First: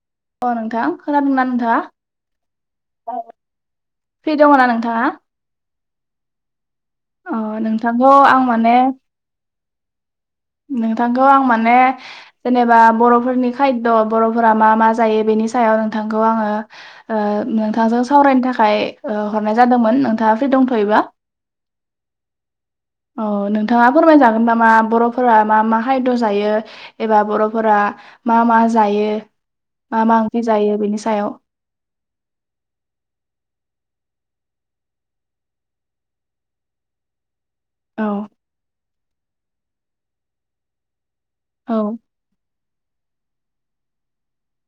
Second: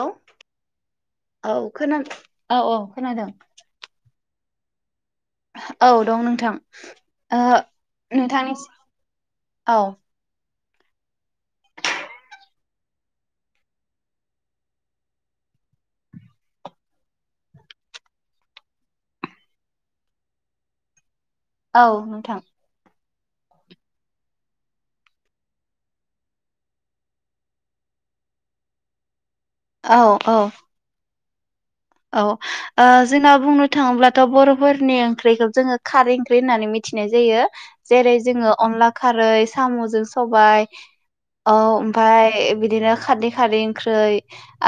हेल' अ नोंथां खोनादोंना औ नोंथाङा? खोन औ औ खोनादों। फ्रि दङ'ना नोंथाङा। औ दं नोंथां। अ ओ नोंथांखौ आं नोंथांनि माने। औ। नोंथांखौ आं माने जेनेबा बर'फोरनि खायद' बर'फोरा मा मा जायो बेनि सायाव नोंथांखौ आङो ओ नोंथांजों सावरायनो थाखाय ओ हरनाय जादोंमोन नोंथाङा फ्रि दंथ'योबा। औ नोंथां। अ नोंथाङा फोरमायजागोन नामा बर' फोरा मा मा खायद' जायो एबा बर'फोरा मा मा जायो। औ मा मा औ ओंख्रि जायो बेनि सायाव। औ ओ जोंना बुंनो थाङोब्लाथ' बर'फोरनि ओंख्रिखौ जोङो खारै ओंख्रि होननानै मिथिनाय जायो। औ जेरै जोङो अनला खारै साम'जों सबाय ओ औ ओमफाय बिद दिनो खारदै खारदै ओंख्रै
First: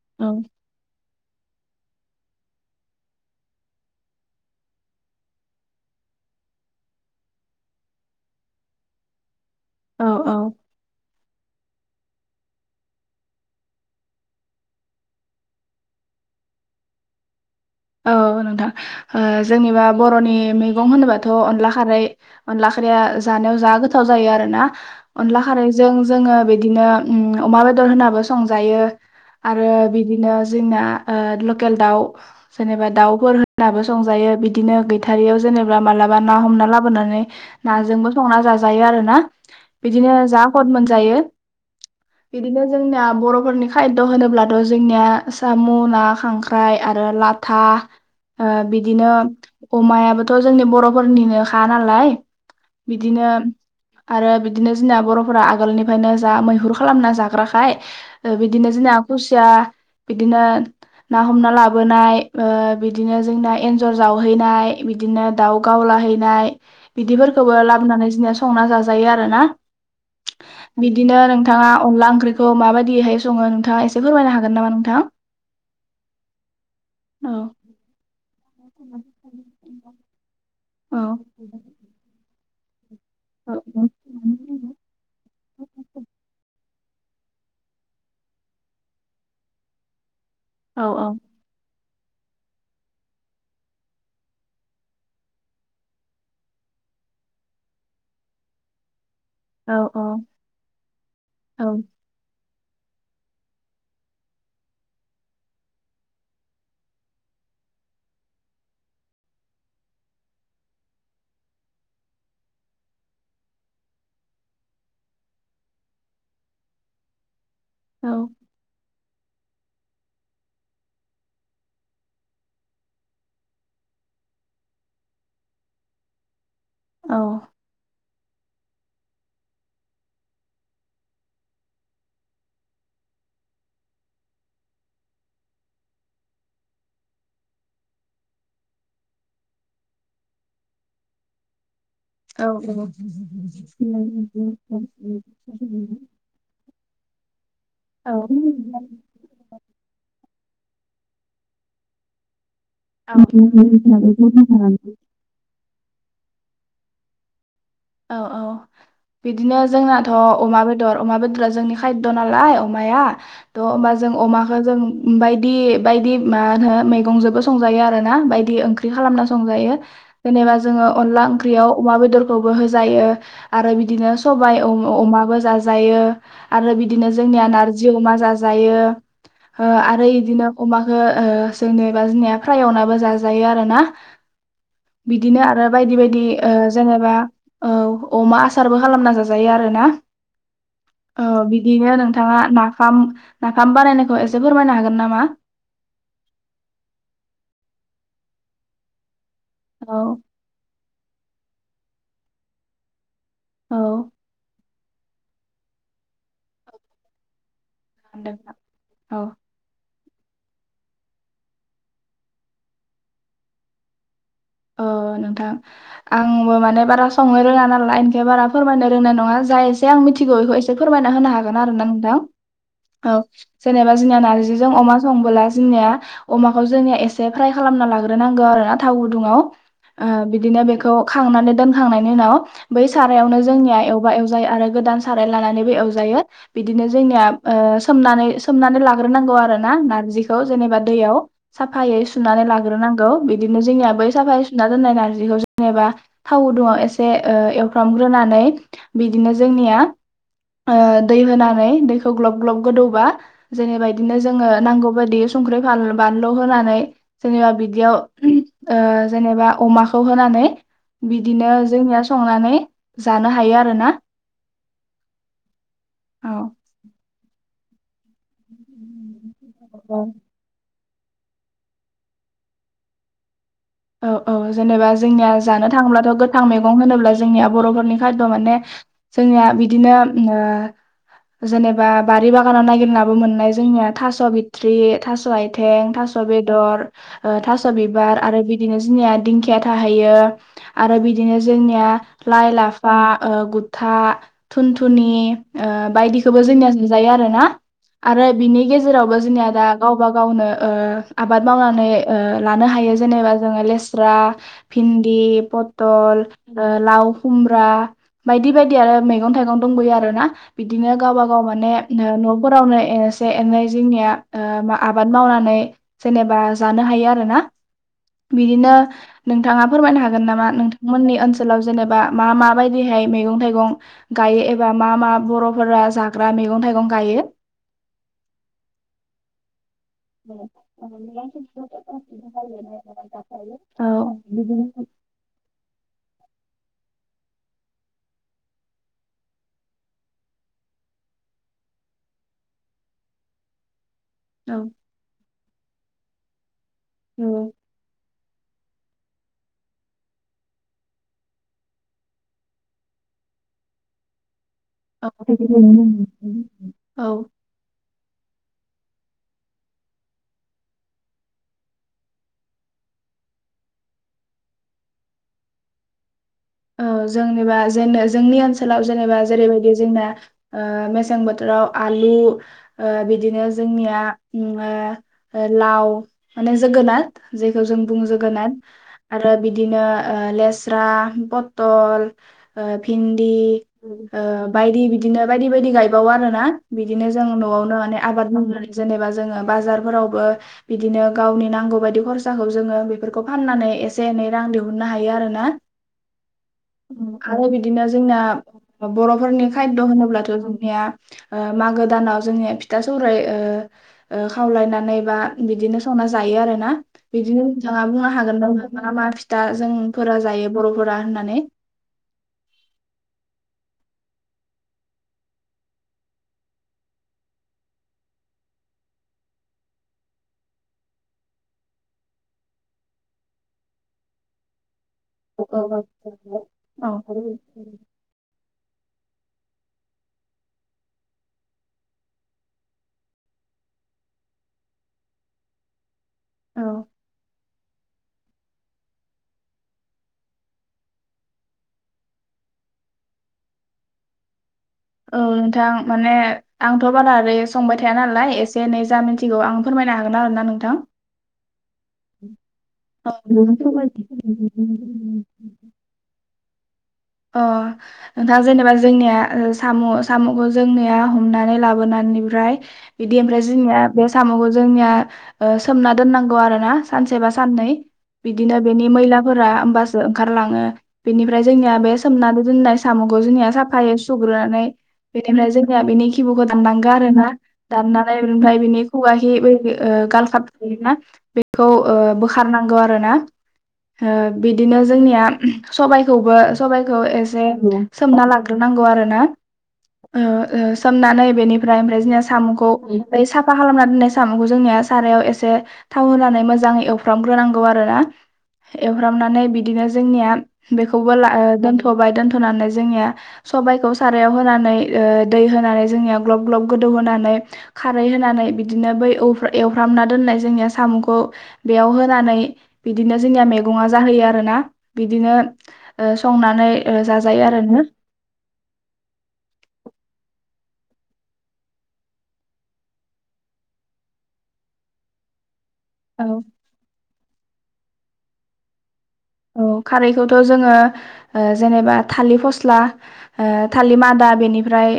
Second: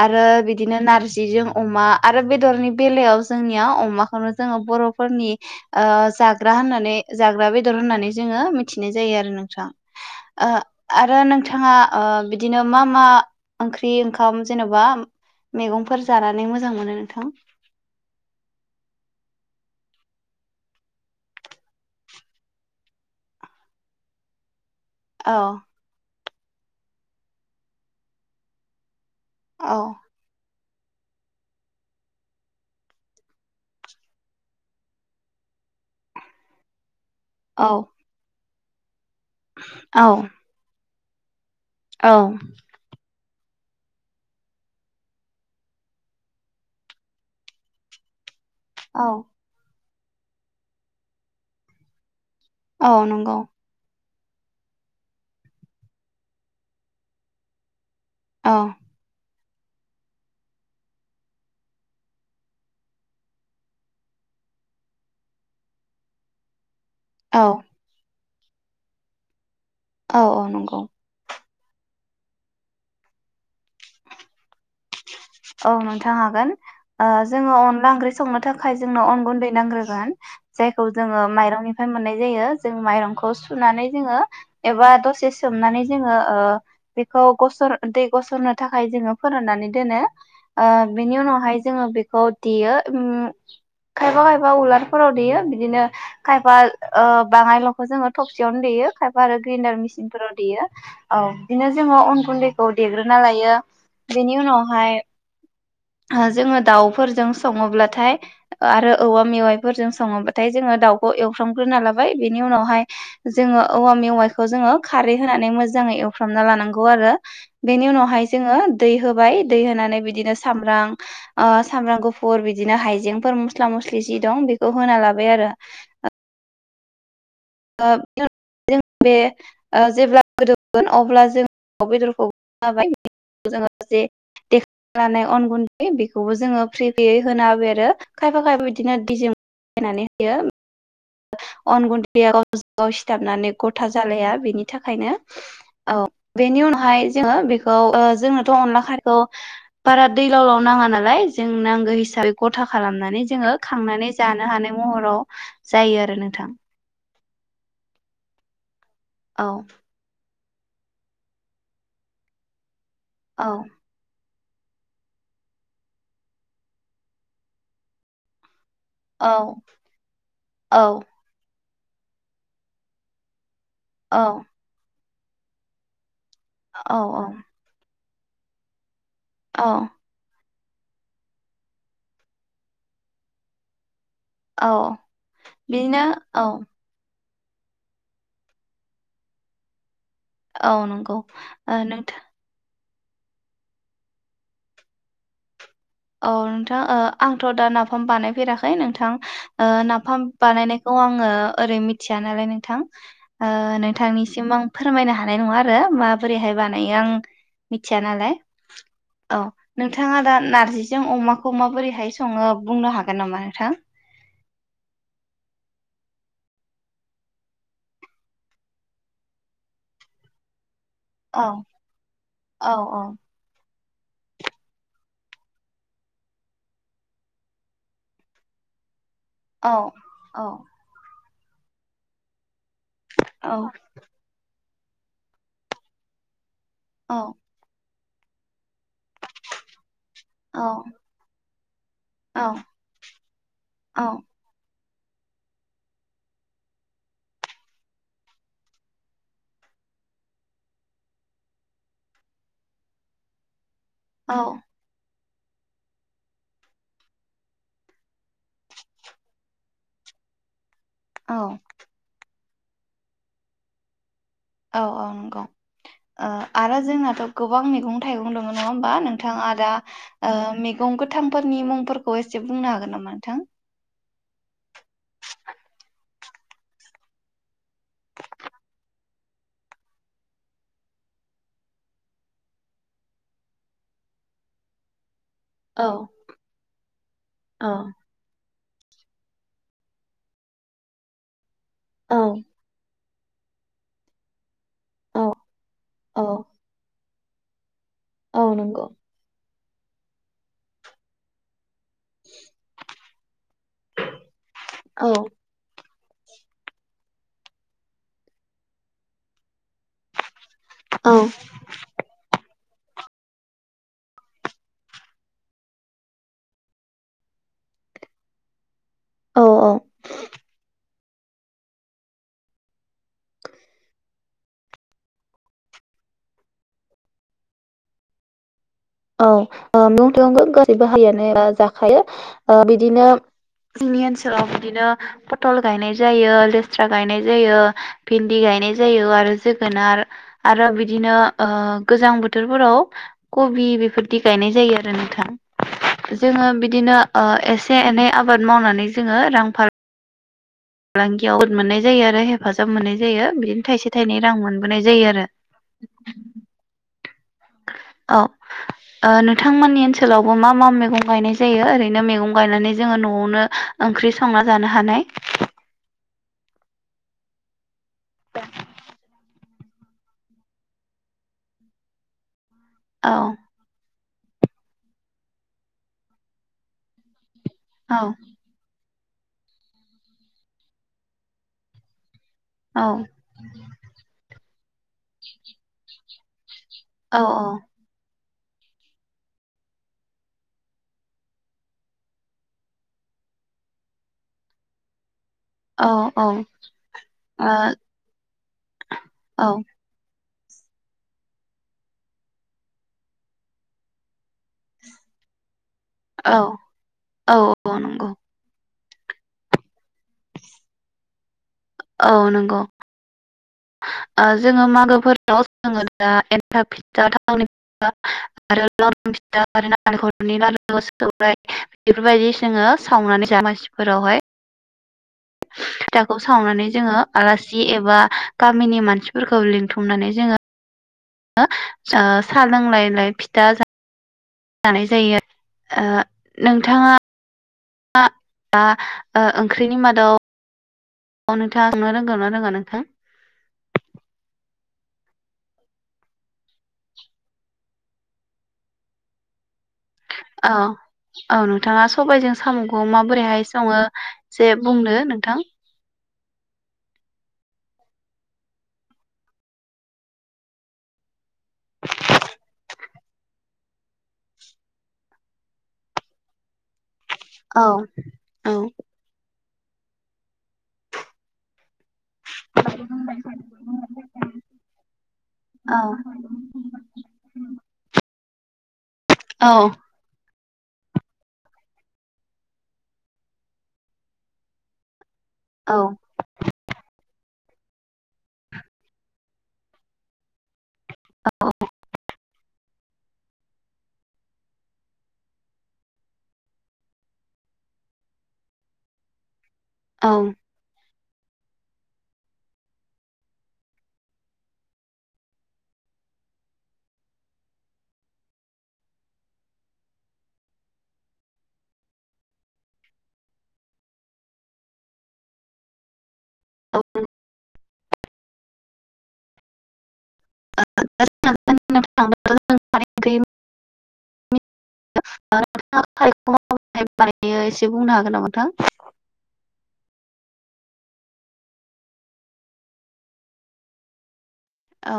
आरो औ बिदिनो नारज जिजों अमा आरो बेदरनि बेलायाव जोंनिया अमाखौनो जोङो बर'फोरनि ओ जाग्रा होननानै जाग्रा बेदर होननानै जोङो मिथिनाय जायो आरो नों थां औ औ ओ आरो नों थाङा ओ बिदिनो मा मा ओंख्रि ओंखाम जेन'बा मैगंफोर जानानै मोजां मोनो नोंथां औ नोंथां ओ जोंनिबा बर'नि मैगं होनोबाथ' अनला खारै अनला खारैया जानायाव जा गोथाव जायो आरोना औ अनला खारैजों जोङो बिदिनो उम अमा बेदर होननाबो संजायो आरो औ बिदिनो ज जोंना ओ लकेल दाउ जेनेबा दाउफोर होननाबो संजायो बिदिनो गैथारियाव जेनेबा मालाबा ना हमना लाबोनानै औ नाजोंबो संना जाज जायो आरो ना औ बिदिनो जा ख'थ मोनथ जायो औ बिदिनो जोंनिया बर' फोरनि खायद' होनोब्लाथ' जोंनिया साम' ना खांख्राइ आरो लाथ था ओ औ बिदिनो अमायाबोथ' जोंनि बर'फोरनिनो खा नालाय औ बिदिनो नंगौ आरो बिदिनो जोंना बर'फोरा आगोलनिफायनो जा मैहुर खालामना जाग्राखाय ओ औ बिदिनो जोंना खुस सिया बिदिनो ना हमना लाबोनाय ओ बिदिनो जोंना एन्जर जावहैनाय बिदिनो दाउ गावलाहैनाय औ बिदिफोरखौबो लाबोनानै जोंनिया स संना जाजायो आरो ना औ औ नंगौ थाङा अनला ओंख्रिखौ माबायदिहाय सङो नोंथाङा एसे फोरमायनो हागोन नामा नोंथां औ नोंथां हागोन ओ औ जोङो अनला ओंख्रि संनो फाय जोंनाव अन गुन्दै नांग्रोगोन जायखौ औ जोङो माइरंनिफ्राय मोननाय जायो जों माइरं खौ सुनानै जोङो एबा दसे सोमनानै जोङो ओ बेखौ गसर दै गसरनो थाखाय जोङो फोराननानै दोनो ओ औ औ बेनि उनावहाय जोङो बे खौ देयो उम खायफा-खायफा उलारफोराव देयो बिदिनो खायफा ओ बाङायल'खौ जोङो थबसियावनो देयो खायफा आरो औ ग्रेण्डार मेसिनफोराव देयो औ बिदिनो जोङो अन गुन्दै खौ देग्रोना लायो बेनि उनावहाय ओ जोङो दाउफोरजों सङोब्लाथाय आरो औवा मेवाइफोरजों सङोब्लाथाय जोङो दाउखौ एवफ्रामग्रोना लाबाय बेनि उनावहाय जोङो औवा मेवाइखौ जोङो खारै होनानै मोजाङै एवफ्रामना लानांगौ आरो बेनि औ उनावहाय जोङो दै होबाय दै होनानै बिदिनो सामब्रां ओ सामब्राम गुफुर बिदिनो हाइजेंफोर मस्ला मस्लि जि दं बेखौ होना लाबाय आरो औ बेनि उनाव जों बे ओ जेब्ला गोदौगोन अब्ला जों बेदरखौ होबाय [unintelligible] जोङो जे देग्लिनानै अन गुन्दै बेखौबो जोंङो फ्रियै होना होबाय आरो खायफा खायफा बिदिनच दिजों गलायनानै होयो अन गुन बेयाव औ गावजों गाव सिथाबनानै ग'था जालाया बेनि थाखायनो औ बेनि उनावहाय जोङो बे खौ ओ जोंनोथ' अनला खारखौ बारा दैलाव लाव नाङा नालाय जों नांगो हिसाब ग'था खालामनानै जोङो खांनानै जानो हानाय महराव जायो आरो नोंथां औ औ औ बिदिनो जोंनाथ' अमा बेदर अमा बेदरा जोंनि खायद' नालाय अमाया औ थ' होमबा जों अमा जों बायदि-बायदि मा होनो मैगंजोंबो संजायो आरो ना बायदि ओंख्रि बिदि खालामना औ संजायो जेनेबा औ जोङो अनला ओंख्रियाव अमा बेदरखौ बो होजायो आरो बिदिनो सबाय अ अमा बो जाजायो आरो औ बिदिनो जोंनिया नारजि अमा जाजायो औ ओ आरो इदिनो अमाखो ओ जेनेबा जोंनिया फ्राय एवनाबो जाजायो आरोना औ । बिदिनो आरो बिदिनो बायदि-बायदि औ ओ जेनेबा औ अमा आसारबो खालामना जाजायो आरोना । औ नंगौ औ ओ बिदिनो नोंथां नोंथाङा ना फाम नाफाम बानायनायखौ एसे फोरमायनो हागोन नामा? औ नोंथां ओ आंथ' दा नाफाम बानायफेराखै नोंथां ओ औ नाफाम बानायनाय खौ आङो ओरै मिथिया नालाय नोंथां ओ औ नोंथांनिसिम आं फोरमायनो हानाय नङा आरो माबोरैहाय बानायो आं मिथिया नालाय । औ नों थाङा दा नारजि जों अमाखौ माबोरैहाय सङो बुंनो हागोन नामा नोंथां? अ नोंथां आंबो माने बारा संनो रोङा नालाय बेनिखायनो बारा फोरमायनो रोंनाय नङा जाय एसे आं मिथिगौ बेखौ एसे से फोरमायना होनो औ हागोन आरो ना नोंथां । औ जेनेबा जोंनिया नारजिजों अमा संबोला जोंनिया अमाखौ जोंनिया एसे फ्राय खालामना लाग्रोनांगौ आरो ना थाव गुदुङाव ओ औ औ बिदिनो बेखौ खांनानै दोनखांनायनि उनाव बै सारायावनो औ जोंनिया एवबा एवजायो आरो गोदान साराइ लानानैबो एवजायो । बिदिनो औ जोंनिया ओ सोमनानै सोमनानै ला ग्रोनांगौ आरो ना नारजिखौ औ जेनेबा दैयाव साब फायै औ सुनानै लाग्रोनांगौ बिदिनो जोंनियाबो सुना दोननाय नारजिखौ जेनेबा थाव गुदुङाव एसे ओ एवफ्रामग्रोनानै बिदिनो जोंनिया ओ दै होनानै दैखौ ग्लब ग्लब गोदौबा जेनेबा बिदिनो औ जोङो नांगौ बायदि संख्रि फान बानलु होनानै जेनेबा बिदियाव ओ जेनेबा अमाखौ होनानै बिदिनो औ जोंनिया संनानै जानो हायो आरो ना । औ औ नंगौ ओ औ आरो जोंनाथ' गो बां मैगं थाइगं नङा होमबा नों थाङा दा ओ मे दं गोथांफोरनि मुंफोरखौ एसे बुंनो हागोन नामा नोंथां? औ औ जेनेबा जोंनिया जानो थाङोब्लाथ' गोथां मैगं होनोब्ला जोंनिया बर'फोरनि खाद' माने जोंनिया बिदिनो जेनेबा बारि बागानाव नागिरनाबो मोननाय जोंनिया थास', बिथ्रि थास' औ आइथें, थास' बेदर, थास' औ बिबार आरो बिदिनो जोंनिया दिंखिया थाहैयो आरो बिदिनो जोंनिया औ लाइ लाफा गुथा थुनथुनि औ ओ औ बायदिखोबो जोंनिया जायो आरोना । आरो औ बिनि नंगौ गेजेरावबो जोंनिया दा गावबा गावनो ओ आबाद मावनानै ओ लानो हायो जेनेबा जोङो लेस्रा औ भिन्दि पत दल लाव, खुमब्रा बायदि बायदि आरो मैगं थाइगं दंबोयो आरोना बिदिनो औ गावबा गाव माने न'फोरावनो एसे एनै जोंनिया ओ आबाद मावनानै जेनेबा जानो हायो आरो ना बिदिनो नोंथाङा औ फोरमायनो हागोन नामा नोंथां? मोननि ओनसोलाव जेनेबा मा मा बायदिहाय मैगं थाइगं गायो एबा मा मा बर'फोरा जाग्रा मैगं थाइगं गायो । औ । मैगं थाइगंखौ गासैबोहायानो जाखायो बिदिनो जोंनि ओनसोलाव बिदिनो पटल गायनाय जायो लेस्रा गायनाय जायो भिन्दि गायनाय जायो आरो जोगोनार आरो बिदिनो ओ गोजां बोथोरफोराव कबि बि गायनाय जायो आरो नोंथां । जोङो बिद दिनो ओ एसे एनै आबाद मावनानै जोङो रां फार फालांगियाव मोननाय जायो आरो हेफाजाब मोननाय जायो बिदिनो थाइसे थाइनै रां मोन [unintelligible] औ । औ ओ नोंथांमोननि ओनसोलावबो मा मा मैगं गायनाय जायो ओरैनो मेगं गायनानै जोङो न'आवनो ओंख्रि संना जानो हानाय औ जोंनिबा जेनो जोंनि ओनसोलाव जेनेबा जेरैबायदि जोंना ओ मेसें बोथोराव आलु ओ औ बिदिनो जोंनिया ना लाव, माने जोगोनाथ जेखौ जों औ बुङो जोगोनाथ आरो बिदिनो ओ लेस्रा पतल ओ औ भिन्दि ओ बायदि बिदिनो बायदि बायदि गायबावो आरो ना। बिदिनो औ जों न'आवनो माने आबाद बुंनानै जेनेबा जोङो बाजारफोरावबो बिदिनो गावनि नांगौ बायदि खरसाखौ जोङो बेफोरखौ फाननानै एसे एनै रां दिहुननो हायो आरोना। औ औ। ओ आरो बिदिनो जोंना बर'फोरनि औ खाद्य' होनोब्लाथ' स जोंनिया ओ मागो दानाव जोंनिया फिथा सौराय ओ ओ खावलायनानै बा बिदिनो संना औ जायो आरो ना औ बिदिनो नोंथाङा नंगौ बुंनो हागोन। मा मा फिथा जोंफोरा जायो बर'फोरा होनना नानै। औ नंगौ। जोङो मागोफोराव जोङो दा एन्थाब फिथा थावनि फिथा आरो लारू फिथा आरो नारेंखरनि लारु सौराय बेफोरबायदि जोङो सावनानै दमासिफोरावहाय औ फिथाखौ सावनानै औ जोङो आलासि एबा गाब गामिनि मानसिफोरखौ लिंथुमनानै जोङो साहा लोंलाय लाय फिथा जानाय जायो ओ। नोंथाङा दा [unintelligible] ओंख्रिनि मादाव औ नोंथांंआ संनो रोंगौ ना रोङा नोंथां? औ नोंथां माने आंथ' बारा ओरै संबाय थाया नालाय एसे एनै जा मिन्थिगौ आं फोरमायनो हागोन आरोना औ नोंथां औ नोंथाङा सबायजों साम'खौ माबोरैहाय सङो एसे बुंदो नोंथां। अ नोंथाङा जेनेबा जोंनिया साम' साम'खौ जोंनिया हम नानै लाबोनानै ओमफ्राय बिदि जोंनिया बे साम'खौ जोंनिया ओ सोमना दोननांगौ आरो ना। सानसे बा औ साननै औ बिदिनो बेनि मैला फोरा होमबासो ओंखारलाङो बेनिफ्राय जोंनिया बेस सोमनानै दोननाय साम'खौ जोंनिया साफायै सुग्रोनानै बेनिफ्राय जोंनिया बिनि खिबु'खौ दाननांगौ आरो ना दाननानै बेनिफ्राय बिनि हुआहि औ बैखो गालखाब योना बेखौ ओ बोखारनांगौ आरोना ओ बिदिनो जोंनिया औ सबायखौबो सबाइखौ एसे सोमना लाग्रोनांगौ आरो ना ओ ओ सोमनानै बेनिफ्राय ओमफ्राय जोंनो साम'खौ मफ्राय साफा खालामना दोननाय साम'खौ जोंनिया सारायाव एसे थाव होनानै मोजाङै एवफ्रामग्रोनांगौ आरो ना एवफ्रामनानै बिदि बिदिनो औ जोंनिया बे खौबोलाओ दोनथ'बाय दोनथ'नानै जोंनिया सबायाइखौ सारायाव होनानै ओ दै होनानै जोंनिया ग्लब ग्लब गोदौहोनानै खारै होनानै बिदिनो बै एवफ्रामना दोननाय जोंनिया साम'खौ बेयाव होनानै बिदिनो जोंनिया मैगङा जाहोयो आरोना बिदिनो ओ संनानै औ ओ जाजायो आरो ना। [unintelligible] [unintelligible] एसे बुंनो औ हागोन नामा नोंथां औ खारैखौथ जोङो जेनेबा थालिर फस्ला थालिर मादा बेनिफ्राय औ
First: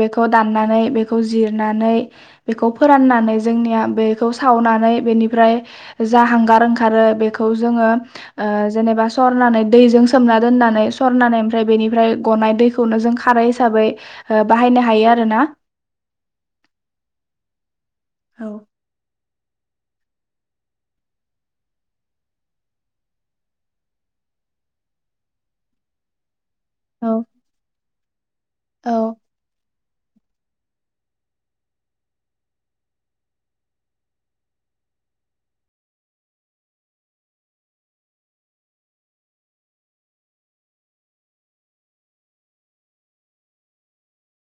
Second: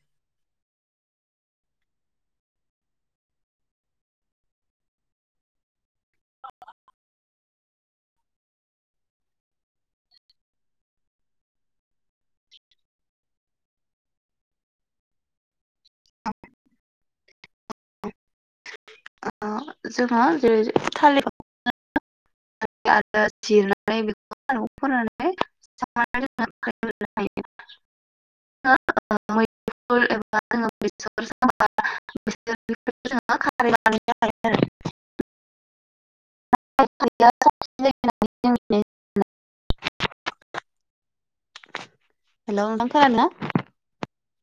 बेखौ दान मोननानै बेखौ जिरनानै बेखौ फोराननानै जोंनिया बेखौ सावनानै बेनिफ्राय जा हांगार ओंखारो बेखौ जोङो ओ जेनेबा सरनानै दैजों सोमना दोननानै सरनानै ओमफ्राय बेनिफ्राय गनाय दैखौनो जों खारै हिसाबै बाहायनो हायो आरो ना अ [unintelligible] औ ओ जोङो जेरै थालिर [unintelligible] जिरनानै बेखौ फोरनानै [unintelligible] [inaudible] औ बेसर एबा बेसर साबा जोङो बेखौ खारै बानायनो हायो आरो [unintelligible] [inaudible] हेल' नोंथां खोनादों ना